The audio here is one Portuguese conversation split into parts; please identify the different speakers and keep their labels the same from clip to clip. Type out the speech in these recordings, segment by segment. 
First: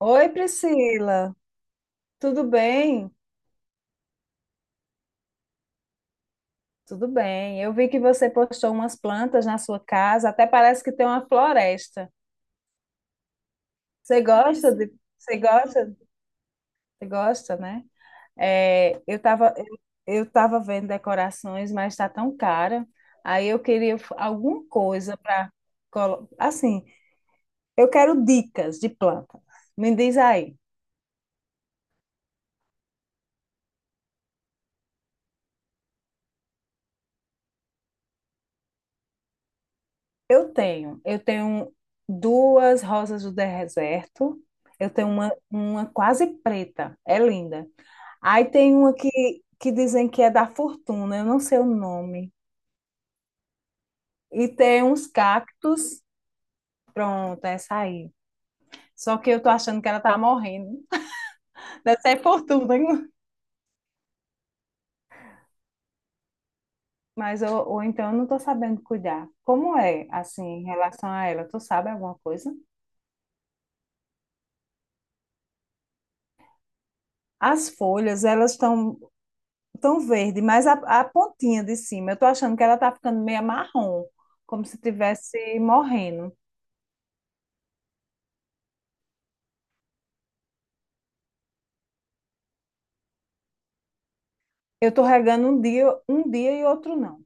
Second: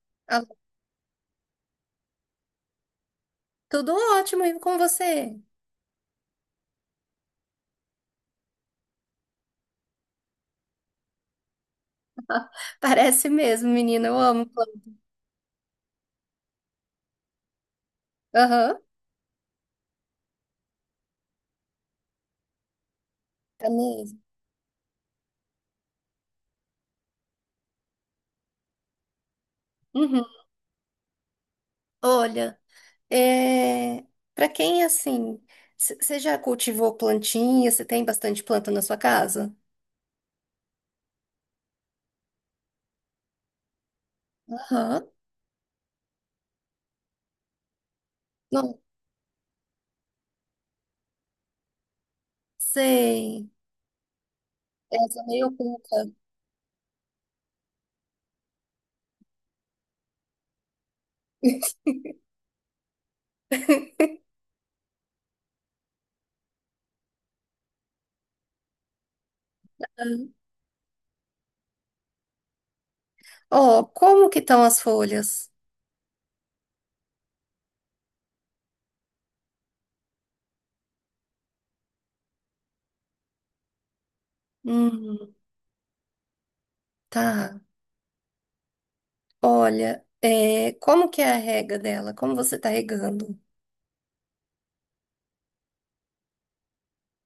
Speaker 1: Oi,
Speaker 2: Ah,
Speaker 1: Priscila, tudo bem?
Speaker 2: tudo ótimo, e com você?
Speaker 1: Tudo bem. Eu vi que você postou umas plantas na sua casa, até parece que tem uma floresta.
Speaker 2: Parece mesmo, menina, eu
Speaker 1: Você
Speaker 2: amo
Speaker 1: gosta de,
Speaker 2: planta.
Speaker 1: você gosta, né?
Speaker 2: Aham,
Speaker 1: É, eu estava eu, eu tava vendo decorações, mas está tão cara. Aí eu
Speaker 2: tá
Speaker 1: queria
Speaker 2: mesmo.
Speaker 1: alguma coisa para assim, eu quero dicas de planta. Me diz
Speaker 2: Uhum.
Speaker 1: aí.
Speaker 2: Olha, é... para quem assim, você já cultivou plantinha? Você tem bastante planta na sua casa?
Speaker 1: Eu tenho duas rosas do deserto. Eu
Speaker 2: Aham,
Speaker 1: tenho uma quase preta, é linda. Aí tem
Speaker 2: não
Speaker 1: uma que dizem que é da fortuna, eu não sei o nome.
Speaker 2: sei.
Speaker 1: E tem uns
Speaker 2: Essa é meio
Speaker 1: cactos,
Speaker 2: oculta.
Speaker 1: pronto, essa aí. Só que eu tô achando que ela tá morrendo. Deve ser fortuna, hein? Mas ou então eu não tô sabendo cuidar. Como é, assim, em relação a ela? Tu sabe alguma coisa?
Speaker 2: Ó, como que estão as folhas?
Speaker 1: As folhas, elas estão tão verde, mas a pontinha de cima, eu tô achando que ela tá ficando meio marrom, como se
Speaker 2: Hum,
Speaker 1: tivesse morrendo.
Speaker 2: tá. Olha, como que é a rega dela? Como você tá regando?
Speaker 1: Eu tô regando um dia e outro não.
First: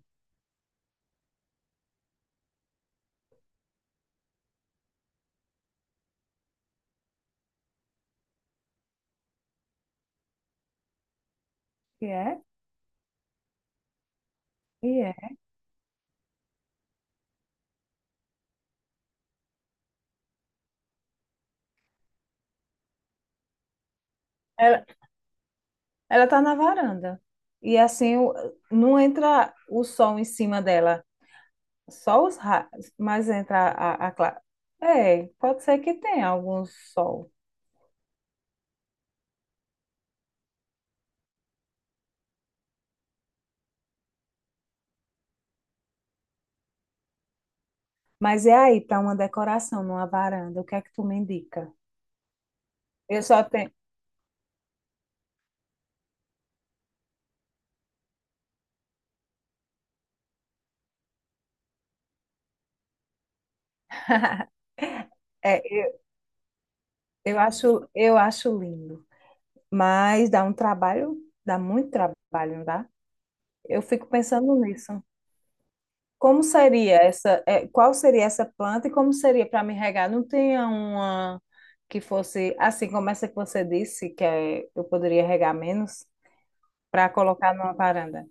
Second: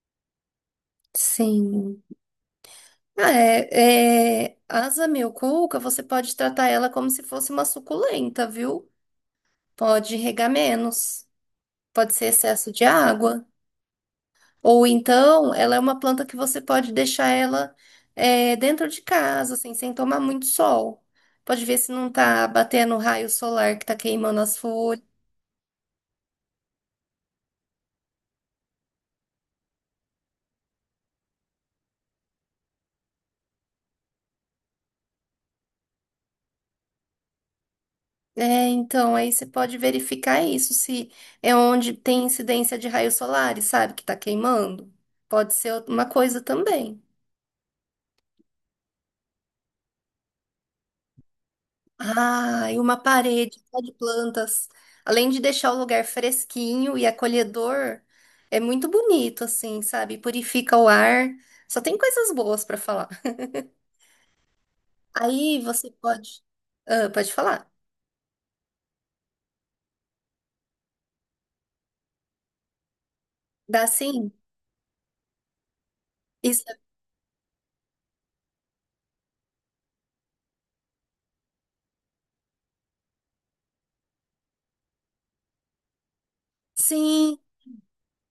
Speaker 2: Sim. Ah, asa milcuca, você pode tratar ela como se fosse uma suculenta, viu? Pode regar menos,
Speaker 1: E
Speaker 2: pode ser
Speaker 1: é?
Speaker 2: excesso de água. Ou
Speaker 1: E é.
Speaker 2: então, ela é uma planta que você pode deixar ela dentro de casa, assim, sem tomar muito sol. Pode ver se não tá batendo raio solar que tá queimando as
Speaker 1: Ela,
Speaker 2: folhas.
Speaker 1: ela tá na varanda. E assim, não entra o sol em cima dela, só os raios, mas entra a, é, pode ser que tenha algum sol.
Speaker 2: É, então, aí você pode verificar isso, se é onde tem incidência de raios solares, sabe, que tá queimando. Pode ser uma coisa também.
Speaker 1: Mas é aí, para uma decoração numa varanda, o que é que tu me indica?
Speaker 2: Ah, e uma
Speaker 1: Eu só
Speaker 2: parede
Speaker 1: tenho.
Speaker 2: só de plantas. Além de deixar o lugar fresquinho e acolhedor, é muito bonito, assim, sabe? Purifica o ar. Só tem coisas boas pra falar. Aí
Speaker 1: É,
Speaker 2: você pode. Ah, pode falar.
Speaker 1: eu acho lindo. Mas dá um trabalho, dá muito trabalho, não dá? Eu
Speaker 2: Dá
Speaker 1: fico
Speaker 2: sim?
Speaker 1: pensando nisso. Como
Speaker 2: Isso.
Speaker 1: seria essa, qual seria essa planta e como seria para me regar? Não tinha uma que fosse assim como essa que você disse, que é, eu poderia regar menos para
Speaker 2: Sim.
Speaker 1: colocar numa varanda?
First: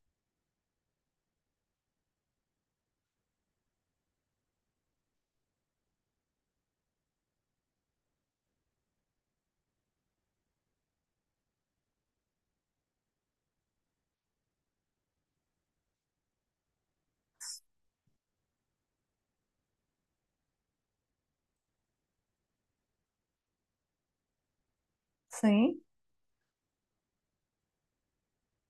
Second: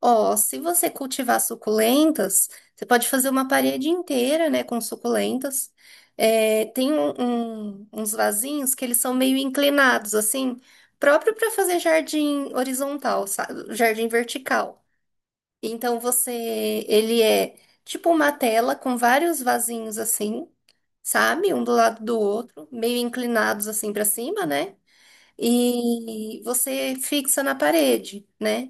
Speaker 2: Ó, se você cultivar suculentas, você pode fazer uma parede inteira, né, com suculentas. É, tem uns vasinhos que eles são meio inclinados, assim, próprio para fazer jardim horizontal, sabe? Jardim vertical. Então você, ele é tipo uma tela com vários vasinhos assim, sabe? Um do lado do outro, meio inclinados assim para cima, né?
Speaker 1: Sim.
Speaker 2: e você fixa na parede, né?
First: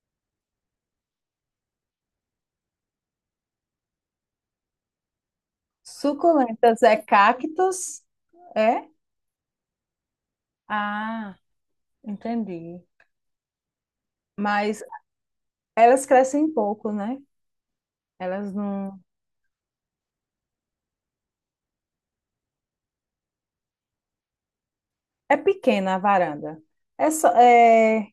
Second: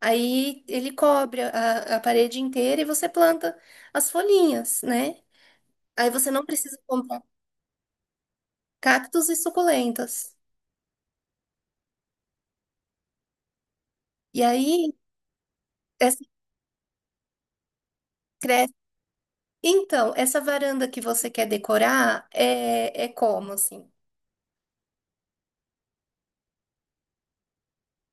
Speaker 2: Aí ele cobre a parede inteira e você planta as folhinhas, né? Aí você não precisa
Speaker 1: Suculentas é
Speaker 2: comprar
Speaker 1: cactos, é?
Speaker 2: cactos e suculentas.
Speaker 1: Ah, entendi.
Speaker 2: E
Speaker 1: Mas
Speaker 2: aí,
Speaker 1: elas
Speaker 2: essa
Speaker 1: crescem pouco, né? Elas
Speaker 2: cresce.
Speaker 1: não.
Speaker 2: Então, essa varanda que você quer decorar é como, assim?
Speaker 1: É pequena a varanda. É só, é-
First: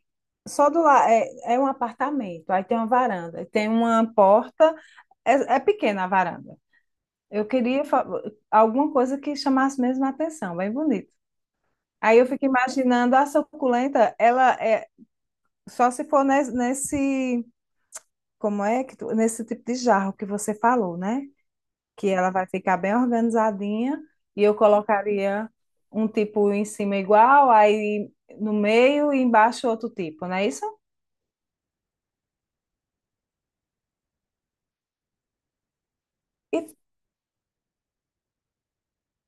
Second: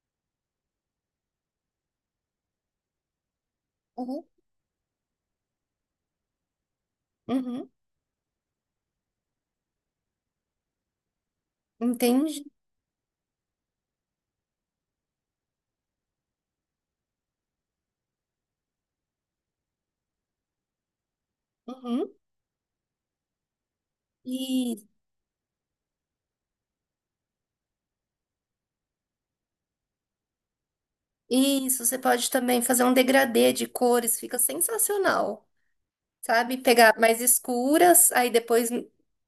Speaker 1: Só do lado, é um apartamento, aí tem uma varanda, tem uma
Speaker 2: Uhum.
Speaker 1: porta, é pequena a varanda. Eu
Speaker 2: Uhum.
Speaker 1: queria alguma coisa que chamasse mesmo a atenção, bem bonito. Aí eu
Speaker 2: Entende?
Speaker 1: fico imaginando a suculenta, ela é só se for nesse, como é que tu- nesse tipo de jarro que você falou, né? Que
Speaker 2: Uhum.
Speaker 1: ela vai ficar bem organizadinha e eu
Speaker 2: E
Speaker 1: colocaria um tipo em cima igual, aí no meio e embaixo outro tipo, não é isso?
Speaker 2: isso, você pode também fazer um degradê de cores, fica sensacional. Sabe?
Speaker 1: E-
Speaker 2: Pegar mais escuras, aí depois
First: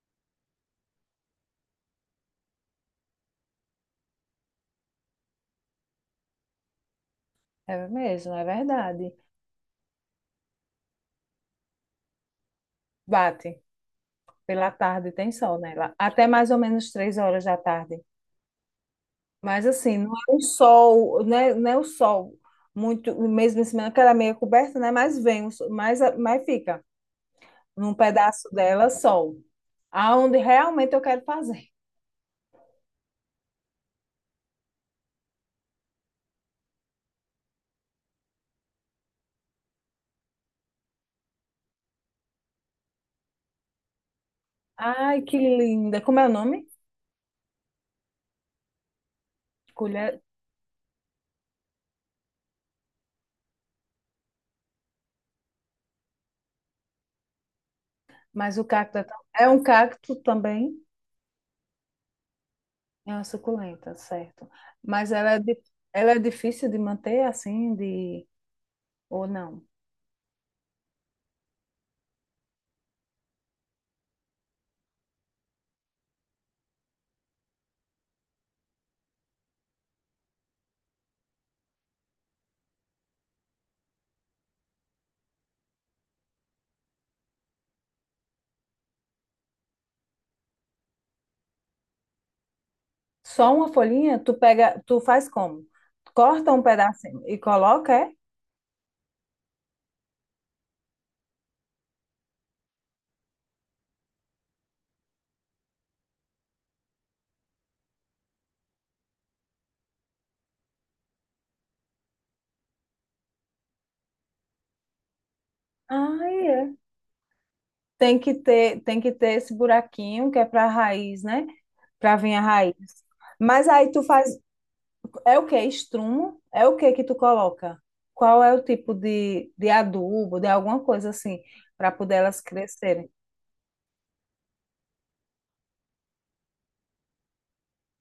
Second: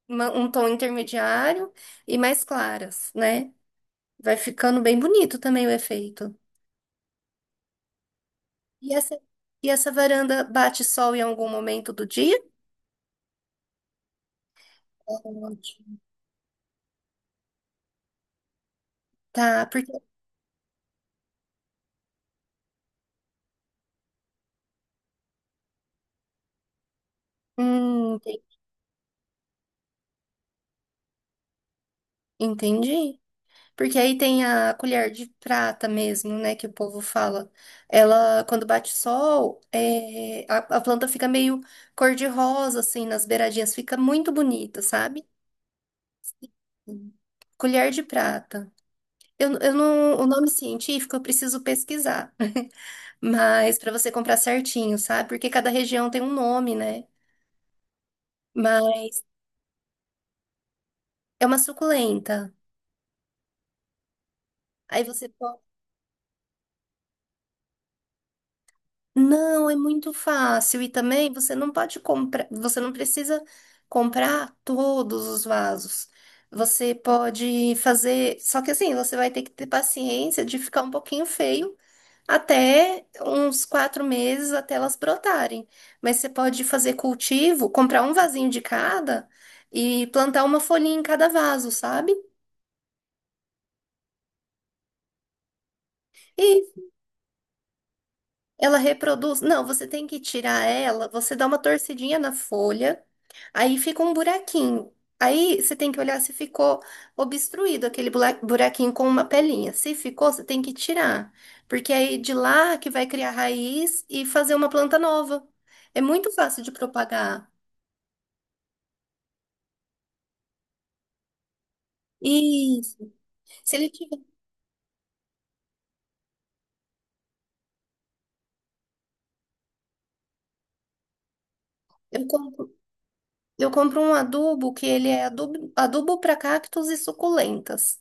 Speaker 2: um tom intermediário e mais claras, né? Vai ficando bem bonito também o efeito.
Speaker 1: É mesmo, é
Speaker 2: E
Speaker 1: verdade.
Speaker 2: essa, e essa varanda bate sol em algum momento do dia?
Speaker 1: Bate. Pela tarde tem sol, né, lá,
Speaker 2: Ótimo.
Speaker 1: até mais ou menos 3 horas da tarde. Mas
Speaker 2: Tá, porque.
Speaker 1: assim, não é um sol, não é o sol muito, mesmo em cima, que ela é meio coberta, né? Mas vem, mas fica num
Speaker 2: Hum, ente-
Speaker 1: pedaço dela sol. Aonde realmente eu quero fazer.
Speaker 2: entendi. Porque aí tem a colher de prata mesmo, né? Que o povo fala. Ela, quando bate sol, a planta fica meio cor-de-rosa, assim, nas beiradinhas. Fica muito bonita,
Speaker 1: Ai,
Speaker 2: sabe?
Speaker 1: que linda. Como é o nome?
Speaker 2: Colher de prata. Eu não,
Speaker 1: Colher.
Speaker 2: o nome científico eu preciso pesquisar, mas para você comprar certinho, sabe? Porque cada região tem um nome, né?
Speaker 1: Mas o cacto
Speaker 2: Mas
Speaker 1: é um cacto também.
Speaker 2: é uma suculenta.
Speaker 1: É uma suculenta, certo.
Speaker 2: Aí
Speaker 1: Mas
Speaker 2: você
Speaker 1: ela é difícil de manter assim, de... ou não?
Speaker 2: Não, é muito fácil. E também você não pode comprar, você não precisa comprar todos os vasos. Você pode fazer, só que assim, você vai ter que ter paciência de ficar um pouquinho feio até uns 4 meses até elas brotarem. Mas você pode fazer cultivo, comprar um vasinho de cada e plantar uma folhinha em cada vaso, sabe?
Speaker 1: Só uma folhinha? Tu faz como? Corta um
Speaker 2: E
Speaker 1: pedacinho e coloca, é?
Speaker 2: ela reproduz. Não, você tem que tirar ela, você dá uma torcidinha na folha. Aí fica um buraquinho. Aí você tem que olhar se ficou obstruído aquele buraquinho com uma pelinha. Se ficou, você tem que tirar, porque é aí de lá que vai criar raiz e fazer uma planta nova. É
Speaker 1: Ah,
Speaker 2: muito fácil de
Speaker 1: é.
Speaker 2: propagar.
Speaker 1: Tem que ter esse buraquinho que é para a raiz, né? Para vir a raiz.
Speaker 2: Isso.
Speaker 1: Mas
Speaker 2: Se ele
Speaker 1: aí tu
Speaker 2: tiver,
Speaker 1: faz, é o que? Estrumo? É o que que tu coloca? Qual é o tipo de adubo, de alguma coisa assim, para poder
Speaker 2: eu
Speaker 1: elas
Speaker 2: compro,
Speaker 1: crescerem?
Speaker 2: eu compro um adubo que ele é adubo para cactos e suculentas.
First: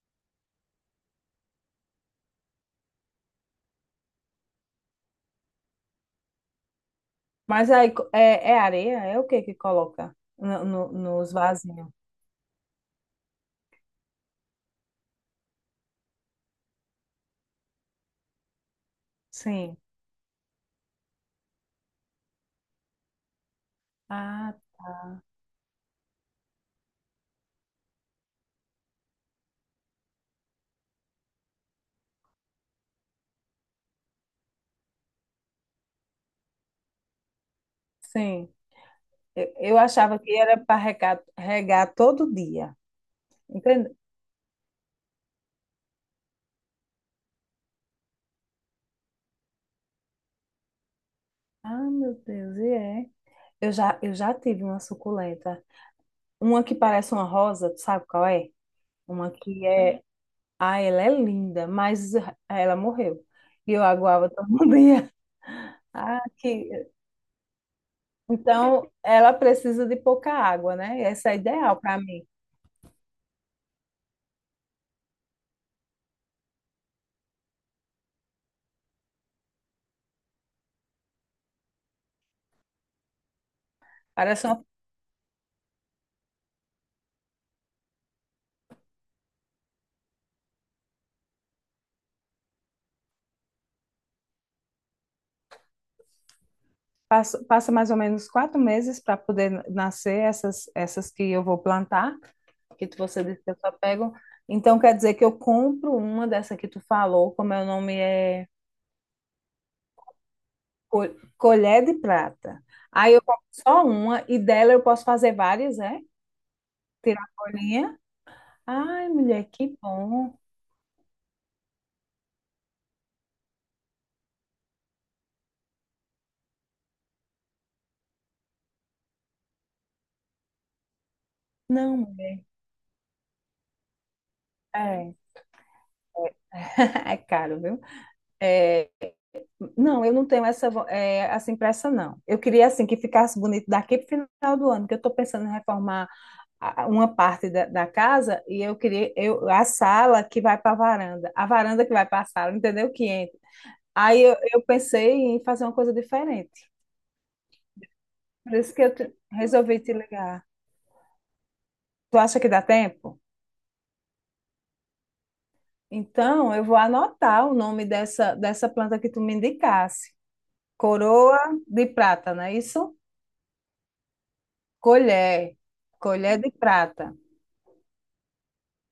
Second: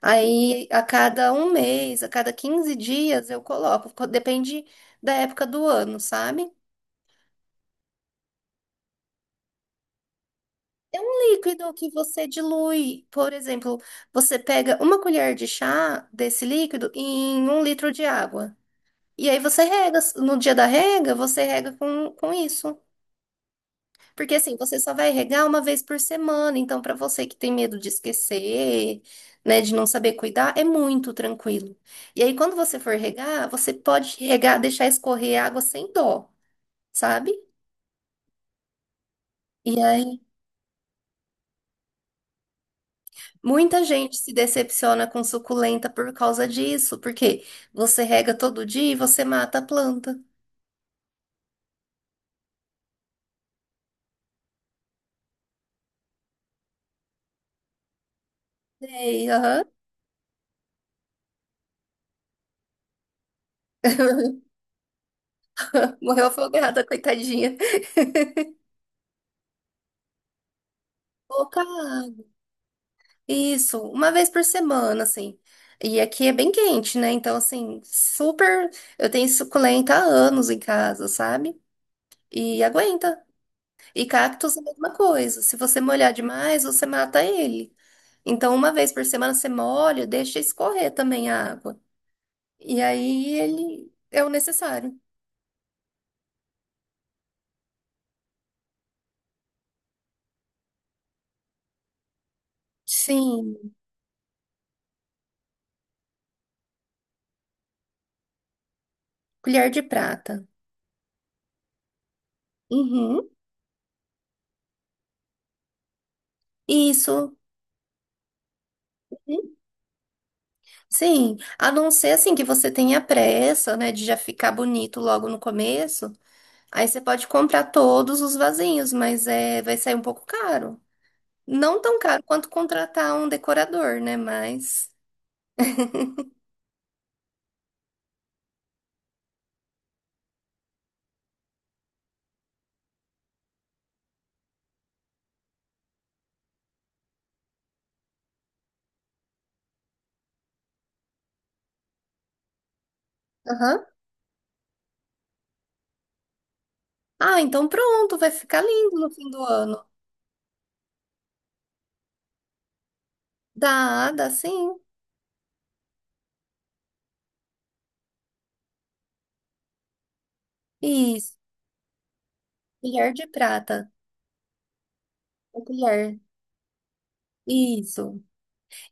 Speaker 2: Aí a cada um mês, a cada 15 dias eu coloco, depende da época do ano, sabe?
Speaker 1: Mas aí é areia? É o que que coloca
Speaker 2: É um
Speaker 1: nos
Speaker 2: líquido
Speaker 1: vasinhos?
Speaker 2: que você dilui. Por exemplo, você pega uma colher de chá desse líquido em um litro de água. E aí você
Speaker 1: Sim.
Speaker 2: rega. No dia da rega, você rega com isso. Porque
Speaker 1: Ah,
Speaker 2: assim, você só vai regar uma vez por semana. Então, para você que tem medo de esquecer, né, de não saber cuidar, é muito tranquilo. E aí, quando você for regar, você pode regar, deixar escorrer a água sem dó, sabe?
Speaker 1: sim. Eu
Speaker 2: E
Speaker 1: achava
Speaker 2: aí
Speaker 1: que era para regar, regar todo dia.
Speaker 2: muita
Speaker 1: Entende?
Speaker 2: gente se decepciona com suculenta por causa disso, porque você rega todo dia e você mata a planta.
Speaker 1: Ah, meu Deus, e é. Eu já tive uma suculenta. Uma que parece uma rosa, tu sabe qual é?
Speaker 2: Sei,
Speaker 1: Uma
Speaker 2: aham.
Speaker 1: que é. Ah, ela é linda, mas ela morreu. E eu aguava todo dia. Ah,
Speaker 2: Morreu
Speaker 1: que...
Speaker 2: afogada, coitadinha.
Speaker 1: Então, ela precisa de pouca água, né? Essa é
Speaker 2: Pouca
Speaker 1: ideal para mim.
Speaker 2: água. Isso, uma vez por semana, assim. E aqui é bem quente, né? Então, assim, super. Eu tenho suculenta há anos em casa, sabe? E aguenta. E
Speaker 1: Parece
Speaker 2: cactos é a
Speaker 1: uma,
Speaker 2: mesma coisa. Se você molhar demais, você mata ele. Então, uma vez por semana você molha, deixa escorrer também a água. E aí ele é o necessário.
Speaker 1: passa mais ou menos 4 meses para poder nascer essas que eu vou plantar. Você disse que
Speaker 2: Sim,
Speaker 1: eu só pego. Então quer dizer que eu compro uma dessa que tu falou, como é o nome, é
Speaker 2: colher de prata.
Speaker 1: co- colher de prata. Aí eu
Speaker 2: Uhum,
Speaker 1: compro só uma e dela eu posso fazer várias, é? Tirar a
Speaker 2: isso.
Speaker 1: folhinha. Ai, mulher,
Speaker 2: Uhum.
Speaker 1: que bom.
Speaker 2: Sim, a não ser assim que você tenha pressa, né, de já ficar bonito logo no começo, aí você pode comprar todos os vasinhos, mas é, vai sair um pouco caro. Não
Speaker 1: Não,
Speaker 2: tão caro
Speaker 1: mulher.
Speaker 2: quanto contratar um decorador, né, mas...
Speaker 1: É, é caro, viu? É, não, eu não tenho essa, essa impressa, não. Eu queria, assim, que ficasse bonito daqui para o final do ano, que eu estou pensando em reformar uma parte da casa e a sala que vai para a varanda que vai para a sala, entendeu? Que entra.
Speaker 2: Aham.
Speaker 1: Aí eu pensei em fazer uma coisa diferente.
Speaker 2: Ah, então pronto, vai
Speaker 1: Por
Speaker 2: ficar
Speaker 1: isso que eu
Speaker 2: lindo no fim do
Speaker 1: resolvi
Speaker 2: ano.
Speaker 1: te ligar. Tu acha que dá tempo?
Speaker 2: Dá, dá sim.
Speaker 1: Então, eu vou anotar o nome dessa planta que tu me indicasse.
Speaker 2: Isso,
Speaker 1: Coroa de prata, não é isso?
Speaker 2: colher de prata,
Speaker 1: Colher.
Speaker 2: o colher.
Speaker 1: Colher de prata.
Speaker 2: Isso.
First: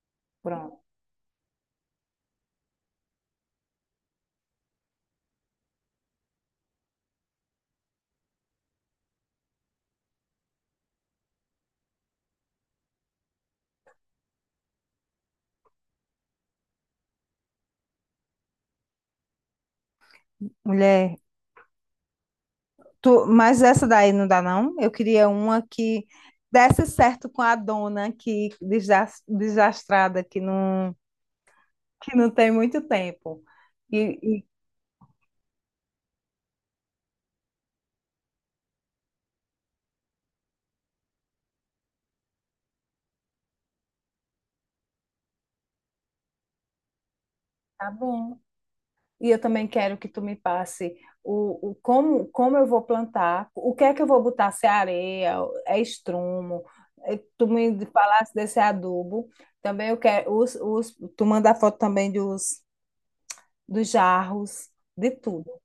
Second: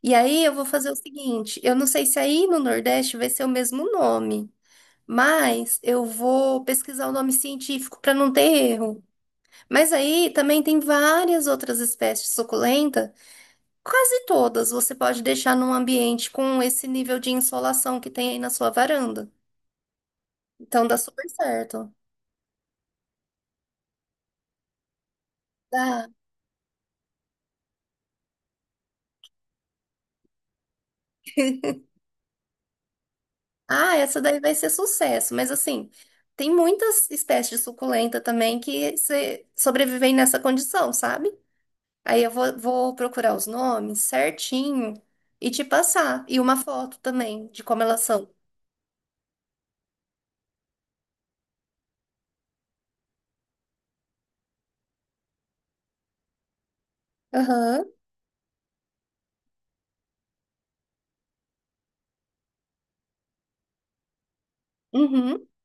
Speaker 2: E aí eu vou
Speaker 1: Pronto.
Speaker 2: fazer o seguinte, eu não sei se aí no Nordeste vai ser o mesmo nome, mas eu vou pesquisar o nome científico para não ter erro. Mas aí também tem várias outras espécies de suculenta, quase todas você pode deixar num ambiente com esse nível de insolação que tem aí na sua varanda. Então dá
Speaker 1: Mulher,
Speaker 2: super certo.
Speaker 1: Mas essa daí não dá, não? Eu queria uma que
Speaker 2: Dá.
Speaker 1: desse certo com a dona que desastrada, que não tem muito tempo.
Speaker 2: Ah, essa daí
Speaker 1: E
Speaker 2: vai ser sucesso, mas assim, tem muitas espécies de suculenta também que sobrevivem nessa condição, sabe? Aí eu vou procurar os nomes certinho e te passar. E uma foto também de como
Speaker 1: tá
Speaker 2: elas são.
Speaker 1: bom. E eu também quero que tu me passe o como eu vou plantar, o que é que eu vou botar, se é areia, é estrumo, tu me
Speaker 2: Aham.
Speaker 1: falasse desse adubo. Também eu quero, tu manda foto também dos jarros, de
Speaker 2: Uhum.
Speaker 1: tudo.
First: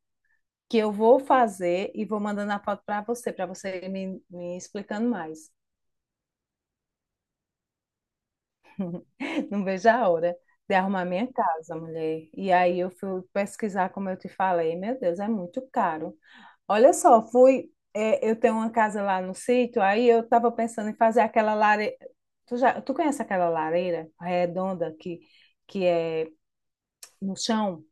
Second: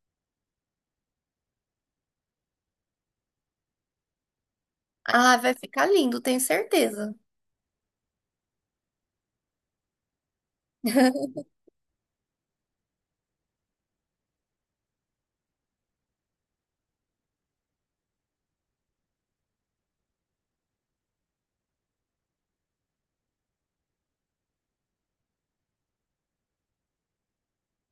Speaker 1: Que eu vou fazer e vou mandando a foto para você me explicando
Speaker 2: Ah,
Speaker 1: mais.
Speaker 2: vai ficar lindo, tenho certeza.
Speaker 1: Não vejo a hora de arrumar minha casa, mulher. E aí eu fui pesquisar, como eu te falei, meu Deus, é muito caro. Olha só, fui. Eu tenho uma casa lá no sítio, aí eu estava pensando em fazer aquela lareira. Tu conhece aquela lareira redonda que é no chão?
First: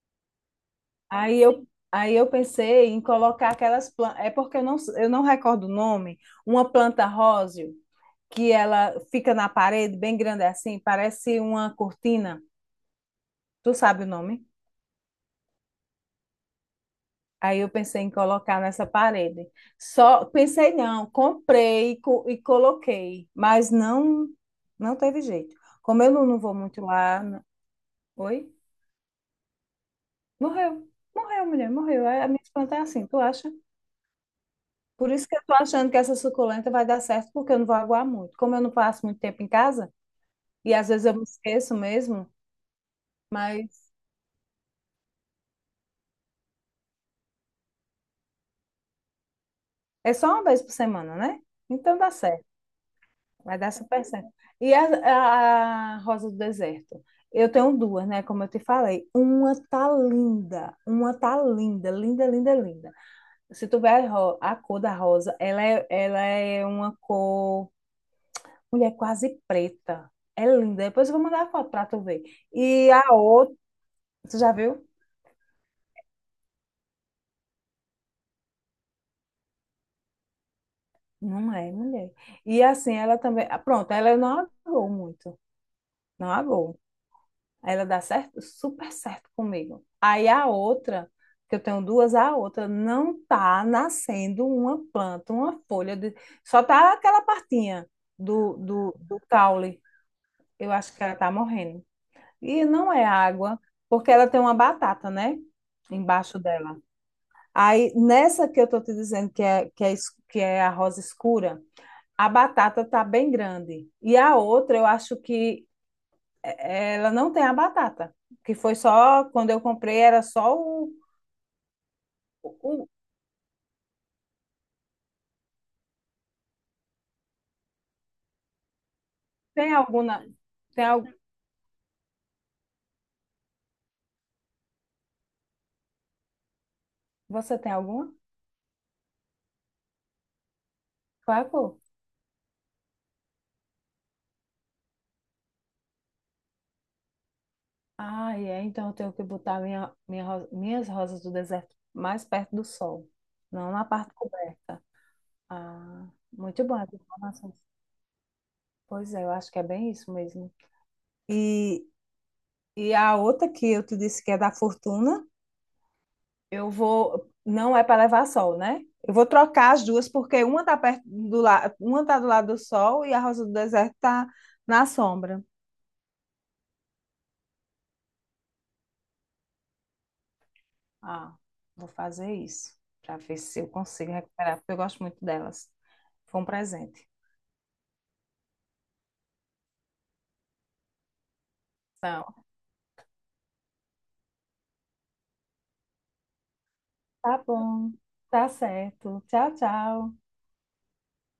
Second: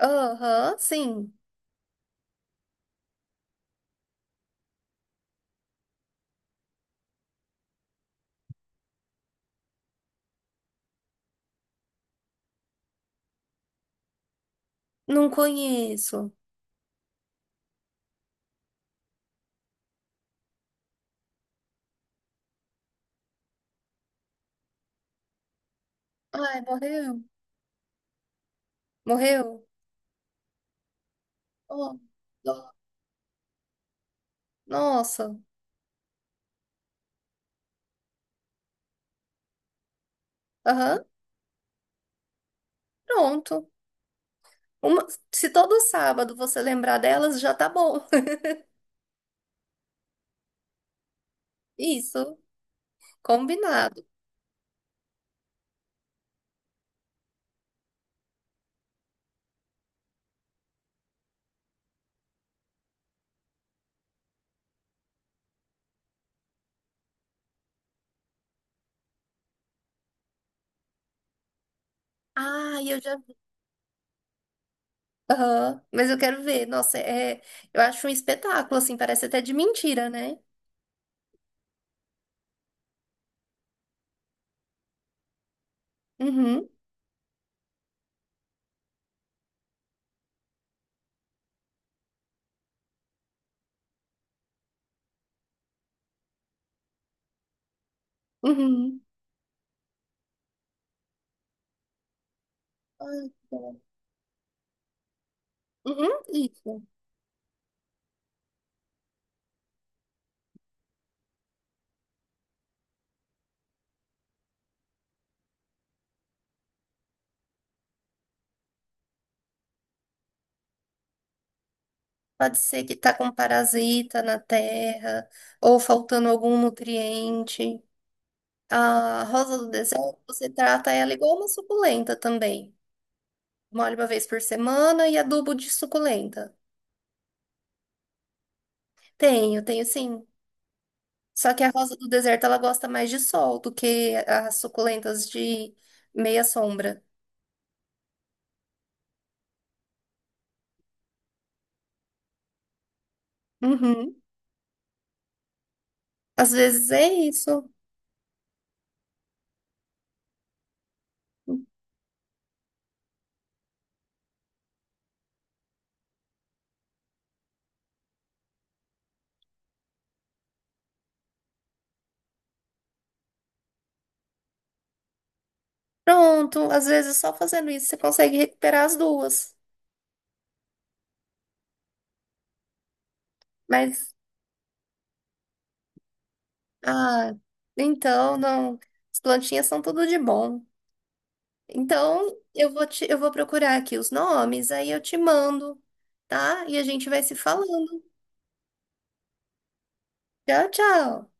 Speaker 2: Aham, sim.
Speaker 1: Aí eu pensei em colocar aquelas plantas. É porque eu não recordo o nome, uma planta róseo que ela fica na parede, bem grande assim, parece uma cortina. Tu sabe o nome?
Speaker 2: Não conheço.
Speaker 1: Aí eu pensei em colocar nessa parede. Só pensei não, comprei e coloquei, mas não teve jeito. Como eu não vou
Speaker 2: Ai,
Speaker 1: muito
Speaker 2: morreu.
Speaker 1: lá, oi?
Speaker 2: Morreu?
Speaker 1: Morreu. Morreu, mulher,
Speaker 2: Oh,
Speaker 1: morreu. A minha
Speaker 2: dó.
Speaker 1: planta é assim, tu acha? Por isso
Speaker 2: Nossa.
Speaker 1: que eu tô achando que essa suculenta vai dar certo, porque eu não vou aguar muito. Como eu não passo muito tempo em casa, e às
Speaker 2: Aham,
Speaker 1: vezes eu me esqueço mesmo,
Speaker 2: pronto.
Speaker 1: mas
Speaker 2: Uma- Se todo sábado você lembrar delas, já tá bom.
Speaker 1: é só uma vez por semana, né? Então dá
Speaker 2: Isso,
Speaker 1: certo. Vai dar
Speaker 2: combinado.
Speaker 1: super certo. E a Rosa do Deserto? Eu tenho duas, né? Como eu te falei. Uma tá linda. Uma tá linda, linda, linda, linda. Se tu ver a cor da rosa, ela é uma cor. Mulher, quase preta. É linda. Depois eu vou mandar a foto pra tu ver.
Speaker 2: Ah,
Speaker 1: E
Speaker 2: eu
Speaker 1: a
Speaker 2: já
Speaker 1: outra. Tu já viu?
Speaker 2: Aham, mas eu quero ver. Nossa, é, eu acho um espetáculo, assim, parece até de mentira, né?
Speaker 1: Não é, mulher. E assim, ela também. Ah, pronto, ela não agou muito. Não
Speaker 2: Uhum,
Speaker 1: agou. Ela dá certo, super certo comigo. Aí a outra, que eu tenho duas, a outra não tá nascendo uma planta, uma folha, de... só tá aquela partinha do, do,
Speaker 2: uhum.
Speaker 1: do caule. Eu acho que ela tá morrendo. E não é
Speaker 2: Ai, que
Speaker 1: água,
Speaker 2: bom.
Speaker 1: porque ela tem uma batata, né?
Speaker 2: Uhum,
Speaker 1: Embaixo dela.
Speaker 2: isso.
Speaker 1: Aí nessa que eu tô te dizendo que é a rosa escura, a batata tá bem grande. E a outra, eu acho que ela não tem a batata, que foi só quando eu comprei, era só o.
Speaker 2: Pode ser
Speaker 1: O-
Speaker 2: que tá com parasita na terra, ou faltando algum nutriente. A rosa do
Speaker 1: tem
Speaker 2: deserto,
Speaker 1: alguma
Speaker 2: você
Speaker 1: tem
Speaker 2: trata
Speaker 1: al-
Speaker 2: ela igual uma suculenta também. Molha uma vez por semana e adubo de suculenta.
Speaker 1: você tem alguma?
Speaker 2: Tenho, tenho sim.
Speaker 1: Qual é a
Speaker 2: Só que a
Speaker 1: cor?
Speaker 2: rosa do deserto, ela gosta mais de sol do que as suculentas de meia sombra.
Speaker 1: Ah, é, então eu tenho que botar minha, minhas rosas do deserto mais perto do sol, não na parte
Speaker 2: Uhum.
Speaker 1: coberta. Ah,
Speaker 2: Às
Speaker 1: muito bom
Speaker 2: vezes
Speaker 1: essa
Speaker 2: é
Speaker 1: informação.
Speaker 2: isso.
Speaker 1: Pois é, eu acho que é bem isso mesmo. E, e a outra que eu te disse que é da fortuna. Eu vou. Não é para levar sol, né? Eu vou trocar as duas, porque uma tá perto do lado, uma tá do lado do sol e a rosa do deserto tá na sombra.
Speaker 2: Pronto, às vezes só fazendo isso você consegue recuperar as duas.
Speaker 1: Ah, vou fazer isso para ver se eu consigo
Speaker 2: Mas,
Speaker 1: recuperar, porque eu gosto muito delas. Foi um presente.
Speaker 2: ah, então não. As plantinhas são tudo de bom. Então,
Speaker 1: Então,
Speaker 2: eu vou procurar aqui os nomes, aí eu te mando, tá? E a gente vai se
Speaker 1: tá bom.
Speaker 2: falando.
Speaker 1: Tá certo. Tchau, tchau.
Speaker 2: Tchau, tchau.